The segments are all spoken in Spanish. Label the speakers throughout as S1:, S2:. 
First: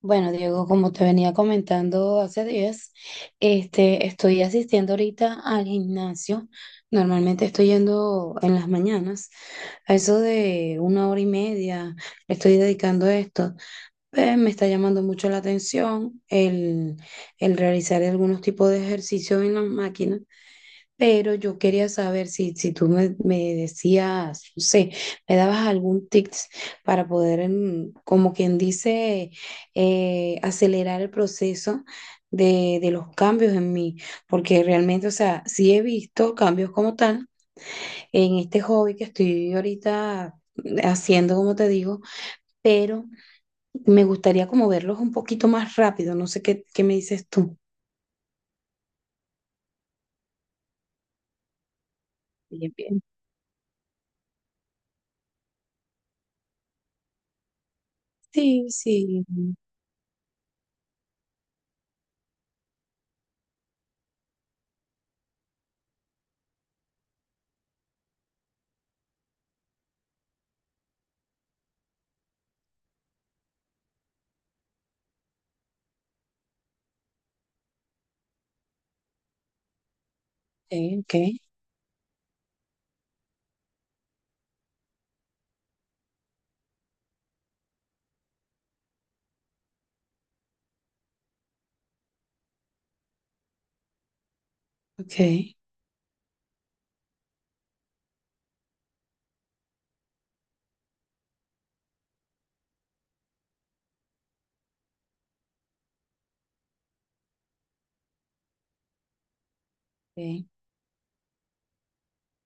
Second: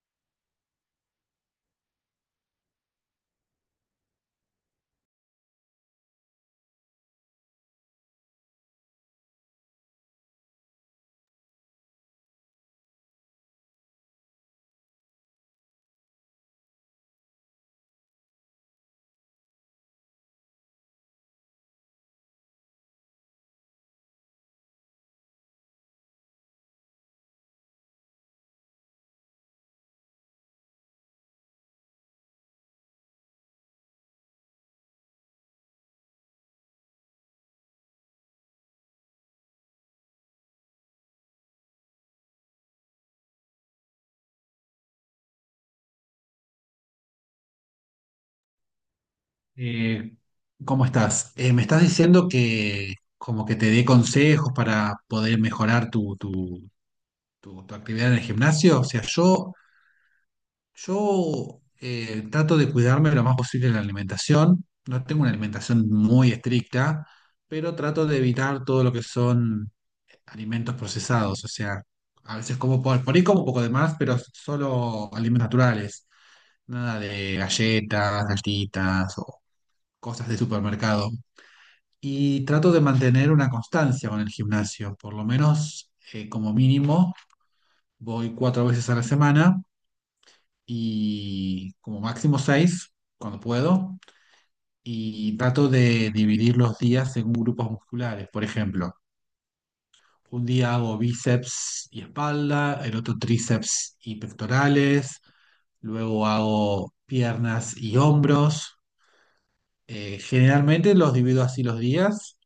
S1: Bueno, Diego, como te venía comentando hace días, estoy asistiendo ahorita al gimnasio. Normalmente estoy yendo en las mañanas, a eso de una hora y media, estoy dedicando a esto. Me está llamando mucho la atención el realizar algunos tipos de ejercicios en las máquinas. Pero yo quería saber si tú me decías, no sé, me dabas algún tips para poder, como quien dice, acelerar el proceso de los cambios en mí, porque realmente, o sea, sí he visto cambios como tal en este hobby que estoy ahorita haciendo, como te digo, pero me gustaría como verlos un poquito más rápido, no sé qué, qué me dices tú.
S2: Eh, ¿Cómo estás? Me estás diciendo
S1: Bien,
S2: que
S1: bien.
S2: como que te dé consejos para poder mejorar tu actividad en el
S1: Sí,
S2: gimnasio. O sea,
S1: sí,
S2: yo trato de cuidarme lo más posible en la alimentación. No tengo una alimentación muy estricta, pero trato de evitar todo lo que son alimentos procesados. O sea, a veces como por ahí como un poco de más, pero solo alimentos naturales. Nada de galletas, galletitas o cosas de supermercado.
S1: ok,
S2: Y trato de mantener una constancia con el gimnasio, por lo menos como mínimo voy cuatro veces a la semana y como máximo seis cuando puedo.
S1: ok,
S2: Y trato de dividir los días según grupos musculares. Por ejemplo, un día hago bíceps y espalda, el otro tríceps y pectorales, luego hago piernas y hombros.
S1: ok.
S2: Generalmente los divido así los días,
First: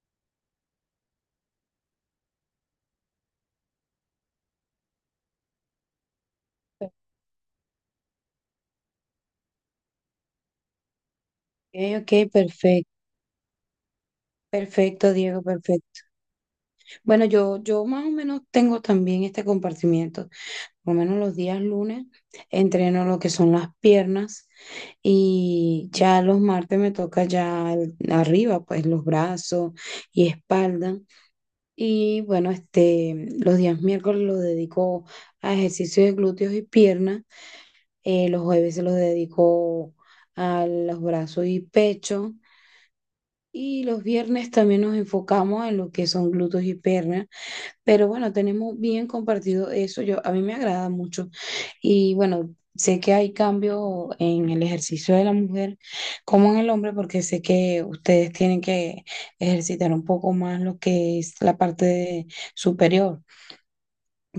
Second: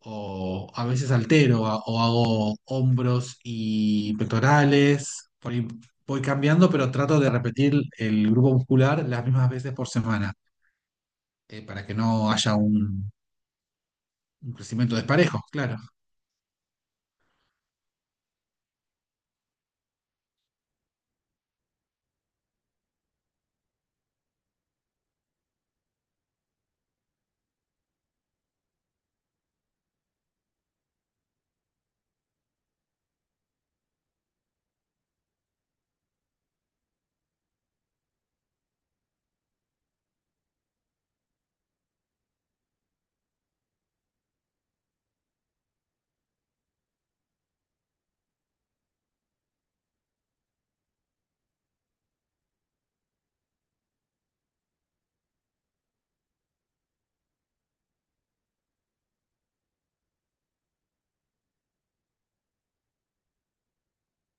S2: o a veces altero, o hago hombros y pectorales. Por ahí voy cambiando, pero trato de repetir el grupo muscular las mismas veces por semana,
S1: Ok,
S2: para que
S1: ok,
S2: no haya
S1: perfecto,
S2: un crecimiento
S1: perfecto,
S2: desparejo,
S1: Diego,
S2: claro.
S1: perfecto. Bueno, yo más o menos tengo también este compartimiento, por lo menos los días lunes entreno lo que son las piernas y ya los martes me toca ya el- arriba, pues los brazos y espalda. Y bueno, los días miércoles los dedico a ejercicios de glúteos y piernas, los jueves se los dedico a los brazos y pecho. Y los viernes también nos enfocamos en lo que son glúteos y piernas, pero bueno, tenemos bien compartido eso. Yo, a mí me agrada mucho. Y bueno, sé que hay cambio en el ejercicio de la mujer como en el hombre, porque sé que ustedes tienen que ejercitar un poco más lo que es la parte de- superior.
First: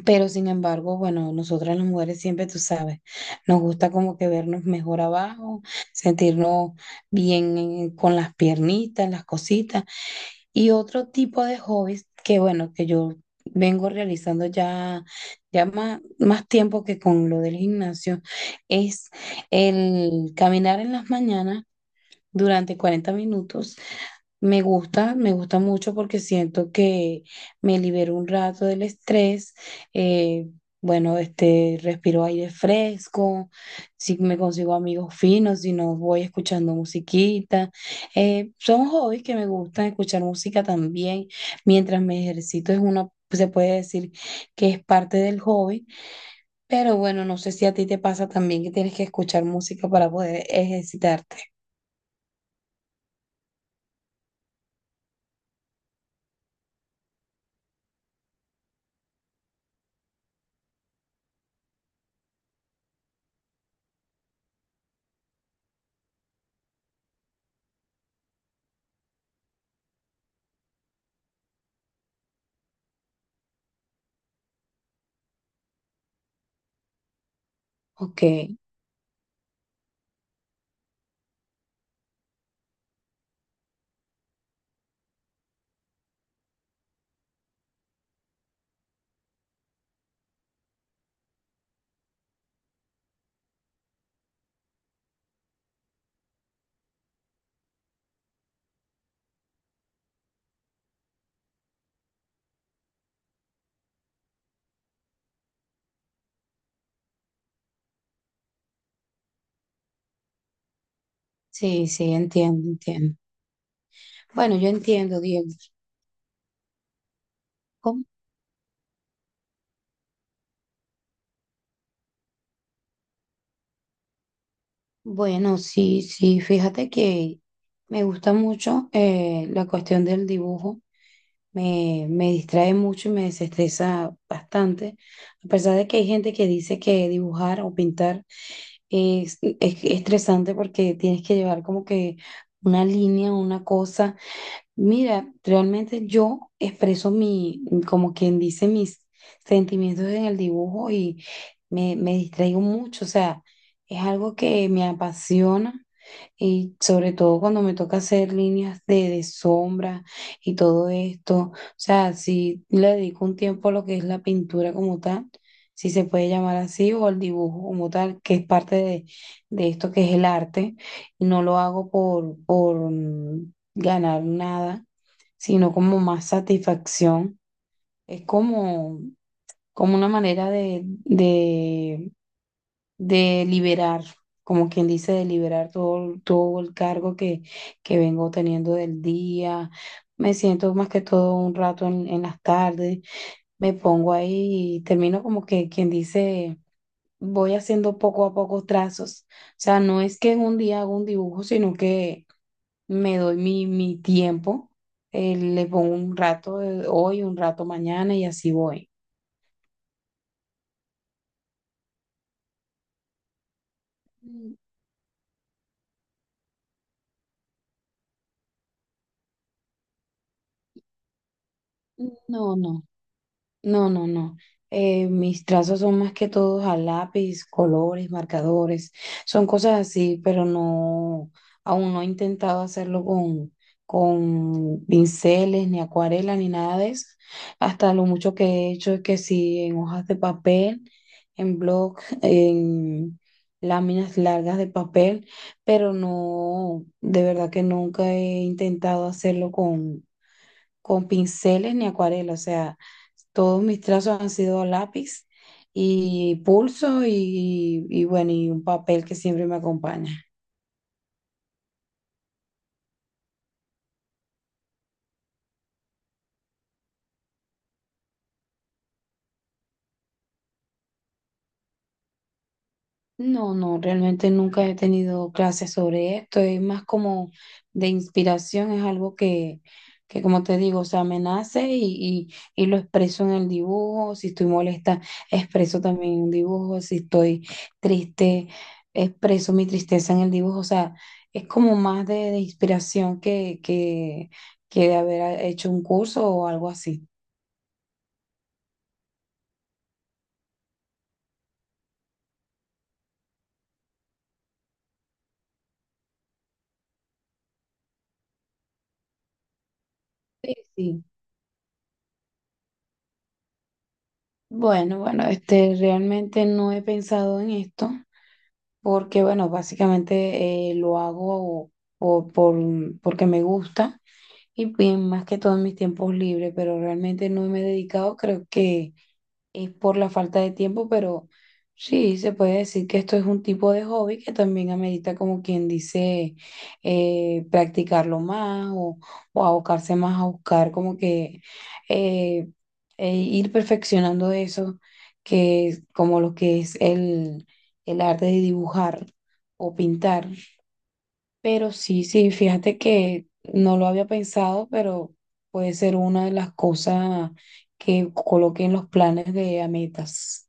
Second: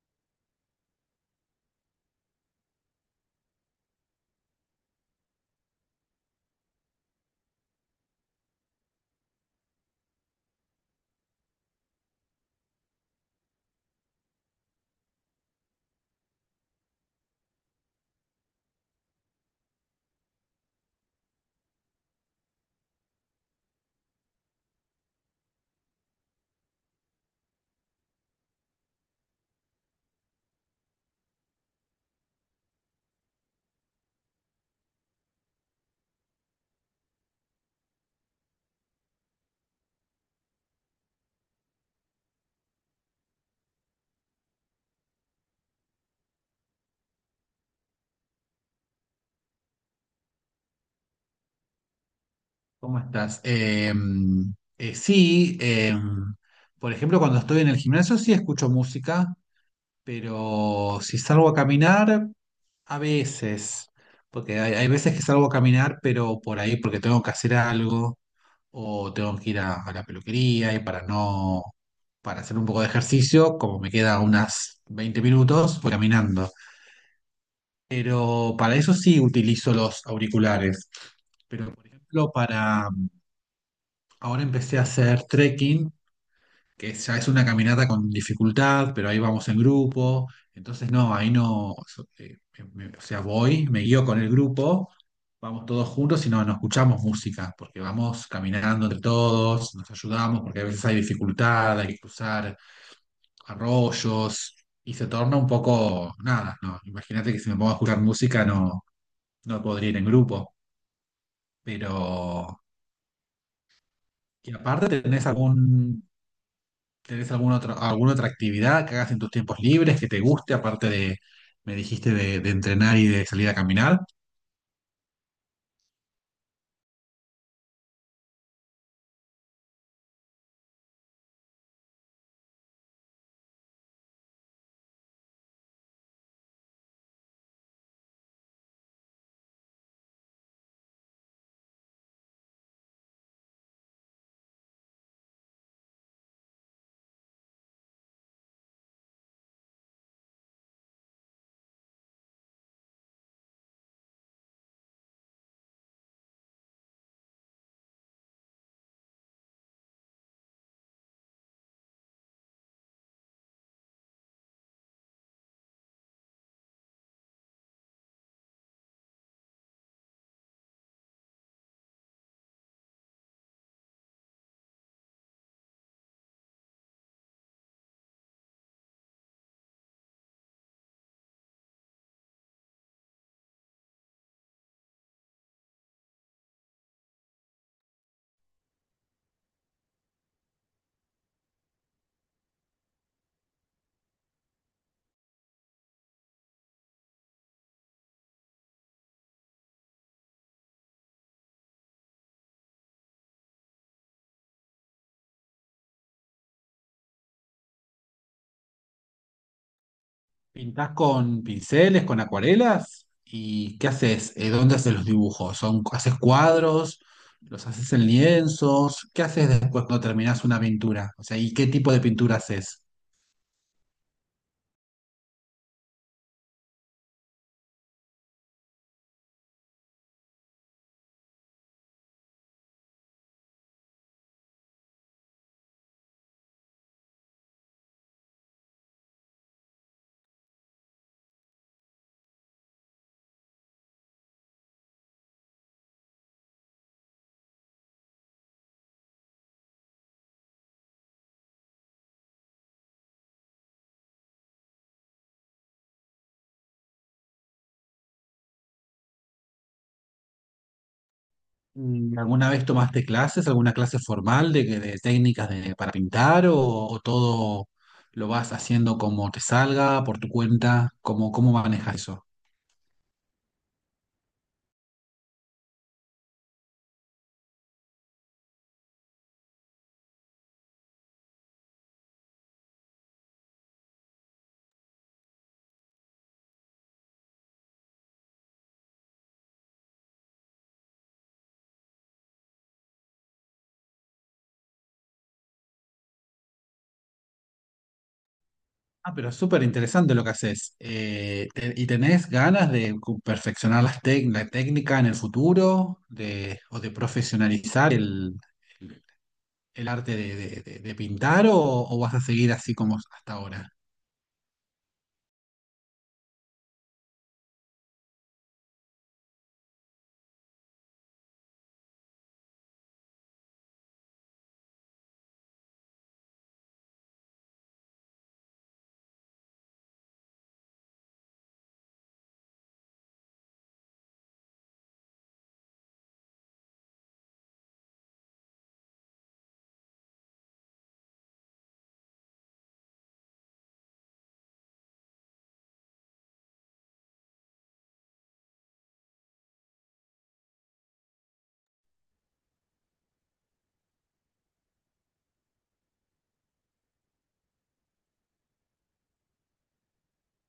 S1: Pero sin embargo, bueno, nosotras las mujeres siempre, tú sabes, nos gusta como que vernos mejor abajo, sentirnos bien en- con las piernitas, las cositas. Y otro tipo de hobbies que, bueno, que yo vengo realizando ya, ya más tiempo que con lo del gimnasio, es el caminar en las mañanas durante 40 minutos me gusta mucho porque siento que me libero un rato del estrés. eh, bueno, respiro aire fresco, si me consigo amigos finos, si no voy escuchando musiquita. Son hobbies que me gustan escuchar música también. Mientras me ejercito es una, se puede decir que es parte del hobby, pero bueno, no sé si a ti te pasa también que tienes que escuchar música para poder ejercitarte.
S2: ¿Cómo estás? Sí. Por ejemplo, cuando estoy en el gimnasio sí escucho música, pero si salgo a caminar, a veces, porque hay veces que salgo a caminar, pero por ahí porque tengo que hacer algo o tengo que ir a la peluquería y para no, para hacer un poco de ejercicio, como me queda unas 20 minutos, voy caminando.
S1: Ok,
S2: Pero para eso sí utilizo los auriculares. Pero por ejemplo, para ahora empecé a hacer trekking, que ya es una caminata con dificultad, pero ahí vamos en grupo. Entonces no, ahí no, o sea, voy, me guío con el grupo, vamos todos juntos y no escuchamos música, porque vamos caminando entre todos, nos ayudamos, porque a veces hay dificultad, hay que cruzar arroyos y se torna un poco, nada, no, imagínate que si me pongo a escuchar música no podría ir en grupo,
S1: sí, sí,
S2: pero...
S1: entiendo, entiendo.
S2: Y
S1: Bueno, yo
S2: aparte,
S1: entiendo, Diego.
S2: ¿tenés alguna otra,
S1: ¿Cómo?
S2: alguna otra actividad que hagas en tus tiempos libres que te guste, aparte de, me dijiste, de entrenar y de salir a caminar?
S1: Bueno, sí, sí, fíjate que me gusta mucho la cuestión del dibujo, me distrae mucho y me desestresa bastante, a pesar de que hay gente que dice que dibujar o pintar es estresante porque tienes que llevar como que una línea, una cosa. Mira, realmente yo expreso mi, como quien dice, mis sentimientos en el dibujo y me distraigo mucho, o sea, es algo que me apasiona y sobre todo cuando me toca hacer líneas de sombra y todo esto, o sea, si le dedico un tiempo a lo que es la pintura como tal, si se puede llamar así, o el dibujo como tal, que es parte de esto que es el arte, y no lo hago ganar nada, sino como más satisfacción. Es como, como una manera de liberar, como quien dice, de liberar todo, todo el cargo que vengo teniendo del día. Me siento más que todo un rato en las tardes, me pongo ahí y termino como que quien dice, voy haciendo poco a poco trazos. O sea, no es que en un día hago un dibujo, sino que me doy mi tiempo, le pongo un rato de hoy, un rato mañana y así voy.
S2: ¿Pintás con pinceles, con acuarelas? ¿Y qué haces?
S1: Mm,
S2: ¿Dónde haces los dibujos? ¿Son, haces cuadros? ¿Los haces en lienzos? ¿Qué haces después cuando terminás una pintura? O sea, ¿y qué tipo de pintura
S1: no, no.
S2: haces?
S1: No, no, no. Mis trazos son más que todos a lápiz, colores, marcadores, son cosas así, pero no, aún no he intentado hacerlo con pinceles, ni acuarela, ni nada de eso. Hasta lo mucho que he hecho es que sí, en hojas de papel, en bloc, en láminas largas de papel, pero no, de verdad que nunca he intentado hacerlo con pinceles ni acuarela, o sea, todos mis trazos han sido a lápiz y pulso y bueno, y un papel que siempre me acompaña.
S2: Mm. ¿Alguna vez tomaste clases, alguna clase formal de técnicas para pintar o todo lo vas haciendo como te salga, por tu cuenta? ¿Cómo manejas eso?
S1: No, no, realmente nunca he tenido clases sobre esto, es más como de inspiración, es algo que como te digo, o sea, me nace y lo expreso en el dibujo, si estoy molesta, expreso también en un dibujo, si estoy triste, expreso mi tristeza en el dibujo, o sea, es como más de inspiración que de haber hecho un curso o algo así.
S2: Ah, pero súper interesante lo que haces. ¿Y tenés ganas de perfeccionar la técnica en el futuro de, o de profesionalizar el arte de,
S1: Sí,
S2: de- de- de
S1: sí.
S2: pintar o vas a seguir así como hasta ahora?
S1: Bueno, bueno, realmente no he pensado en esto. Porque bueno, básicamente lo hago o por, porque me gusta y bien, más que todo en mis tiempos libres, pero realmente no me he dedicado, creo que es por la falta de tiempo, pero sí, se puede decir que esto es un tipo de hobby que también amerita, como quien dice, practicarlo más o abocarse más a buscar, como que eh, e ir perfeccionando eso, que es como lo que es el arte de dibujar o pintar. Pero sí, sí, fíjate que no lo había pensado, pero puede ser una de las cosas que coloque en los planes de a metas.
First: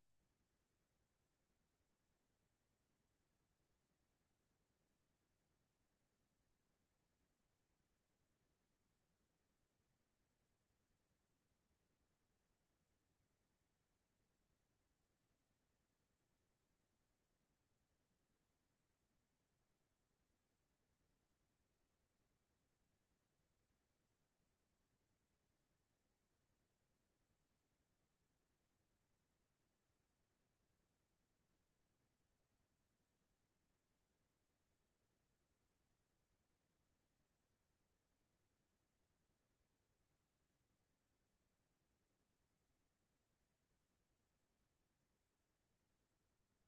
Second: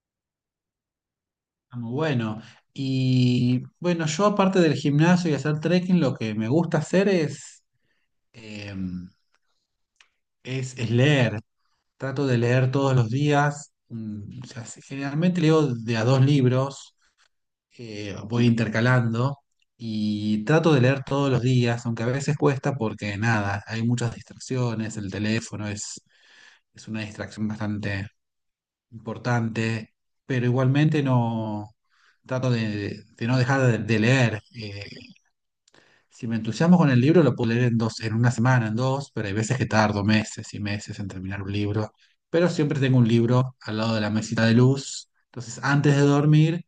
S2: Ah, muy bueno. Y bueno, yo aparte del gimnasio y hacer trekking, lo que me gusta hacer eh, es leer. Trato de leer todos los días. O sea, generalmente leo de a dos libros, voy intercalando y trato de leer todos los días, aunque a veces cuesta porque nada, hay muchas distracciones, el teléfono es una distracción bastante importante, pero igualmente no trato de no dejar de leer. Si me entusiasmo con el libro, lo puedo leer en dos, en una semana, en dos, pero hay veces que tardo meses y meses en terminar un libro. Pero siempre tengo un libro al lado de la mesita de luz. Entonces, antes de dormir,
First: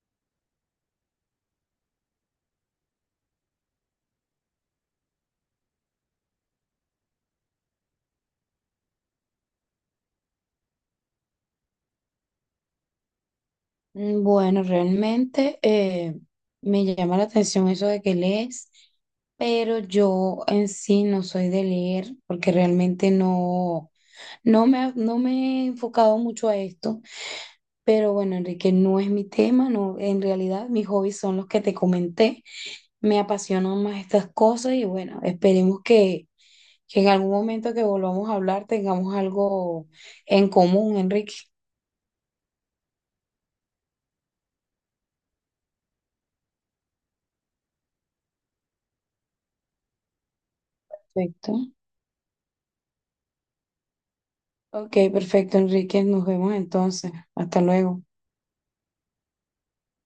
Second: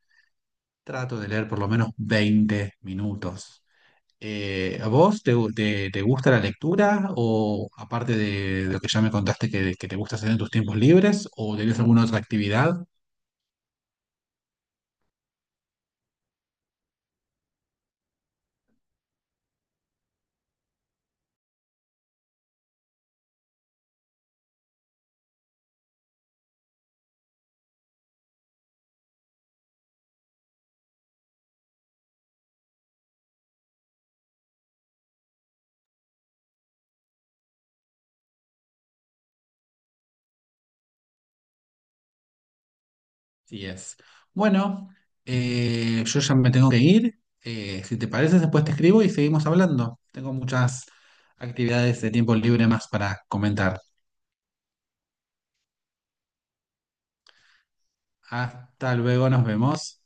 S2: trato de leer por lo menos 20 minutos. ¿A vos te gusta la lectura o aparte de lo que ya me contaste que te gusta hacer en tus tiempos libres o tenés alguna otra actividad?
S1: Mm, bueno, realmente me llama la atención eso de que lees, pero yo en sí no soy de leer porque realmente no, no me, ha- no me he enfocado mucho a esto. Pero bueno, Enrique, no es mi tema, no, en realidad mis hobbies son los que te comenté. Me apasionan más estas cosas y bueno, esperemos que en algún momento que volvamos a hablar tengamos algo en común, Enrique.
S2: Sí es. Bueno, yo ya me tengo que ir. Si te parece, después te escribo y seguimos hablando. Tengo muchas
S1: Perfecto.
S2: actividades de tiempo libre más para comentar.
S1: Ok, perfecto, Enrique. Nos vemos entonces. Hasta luego.
S2: Hasta luego, nos vemos.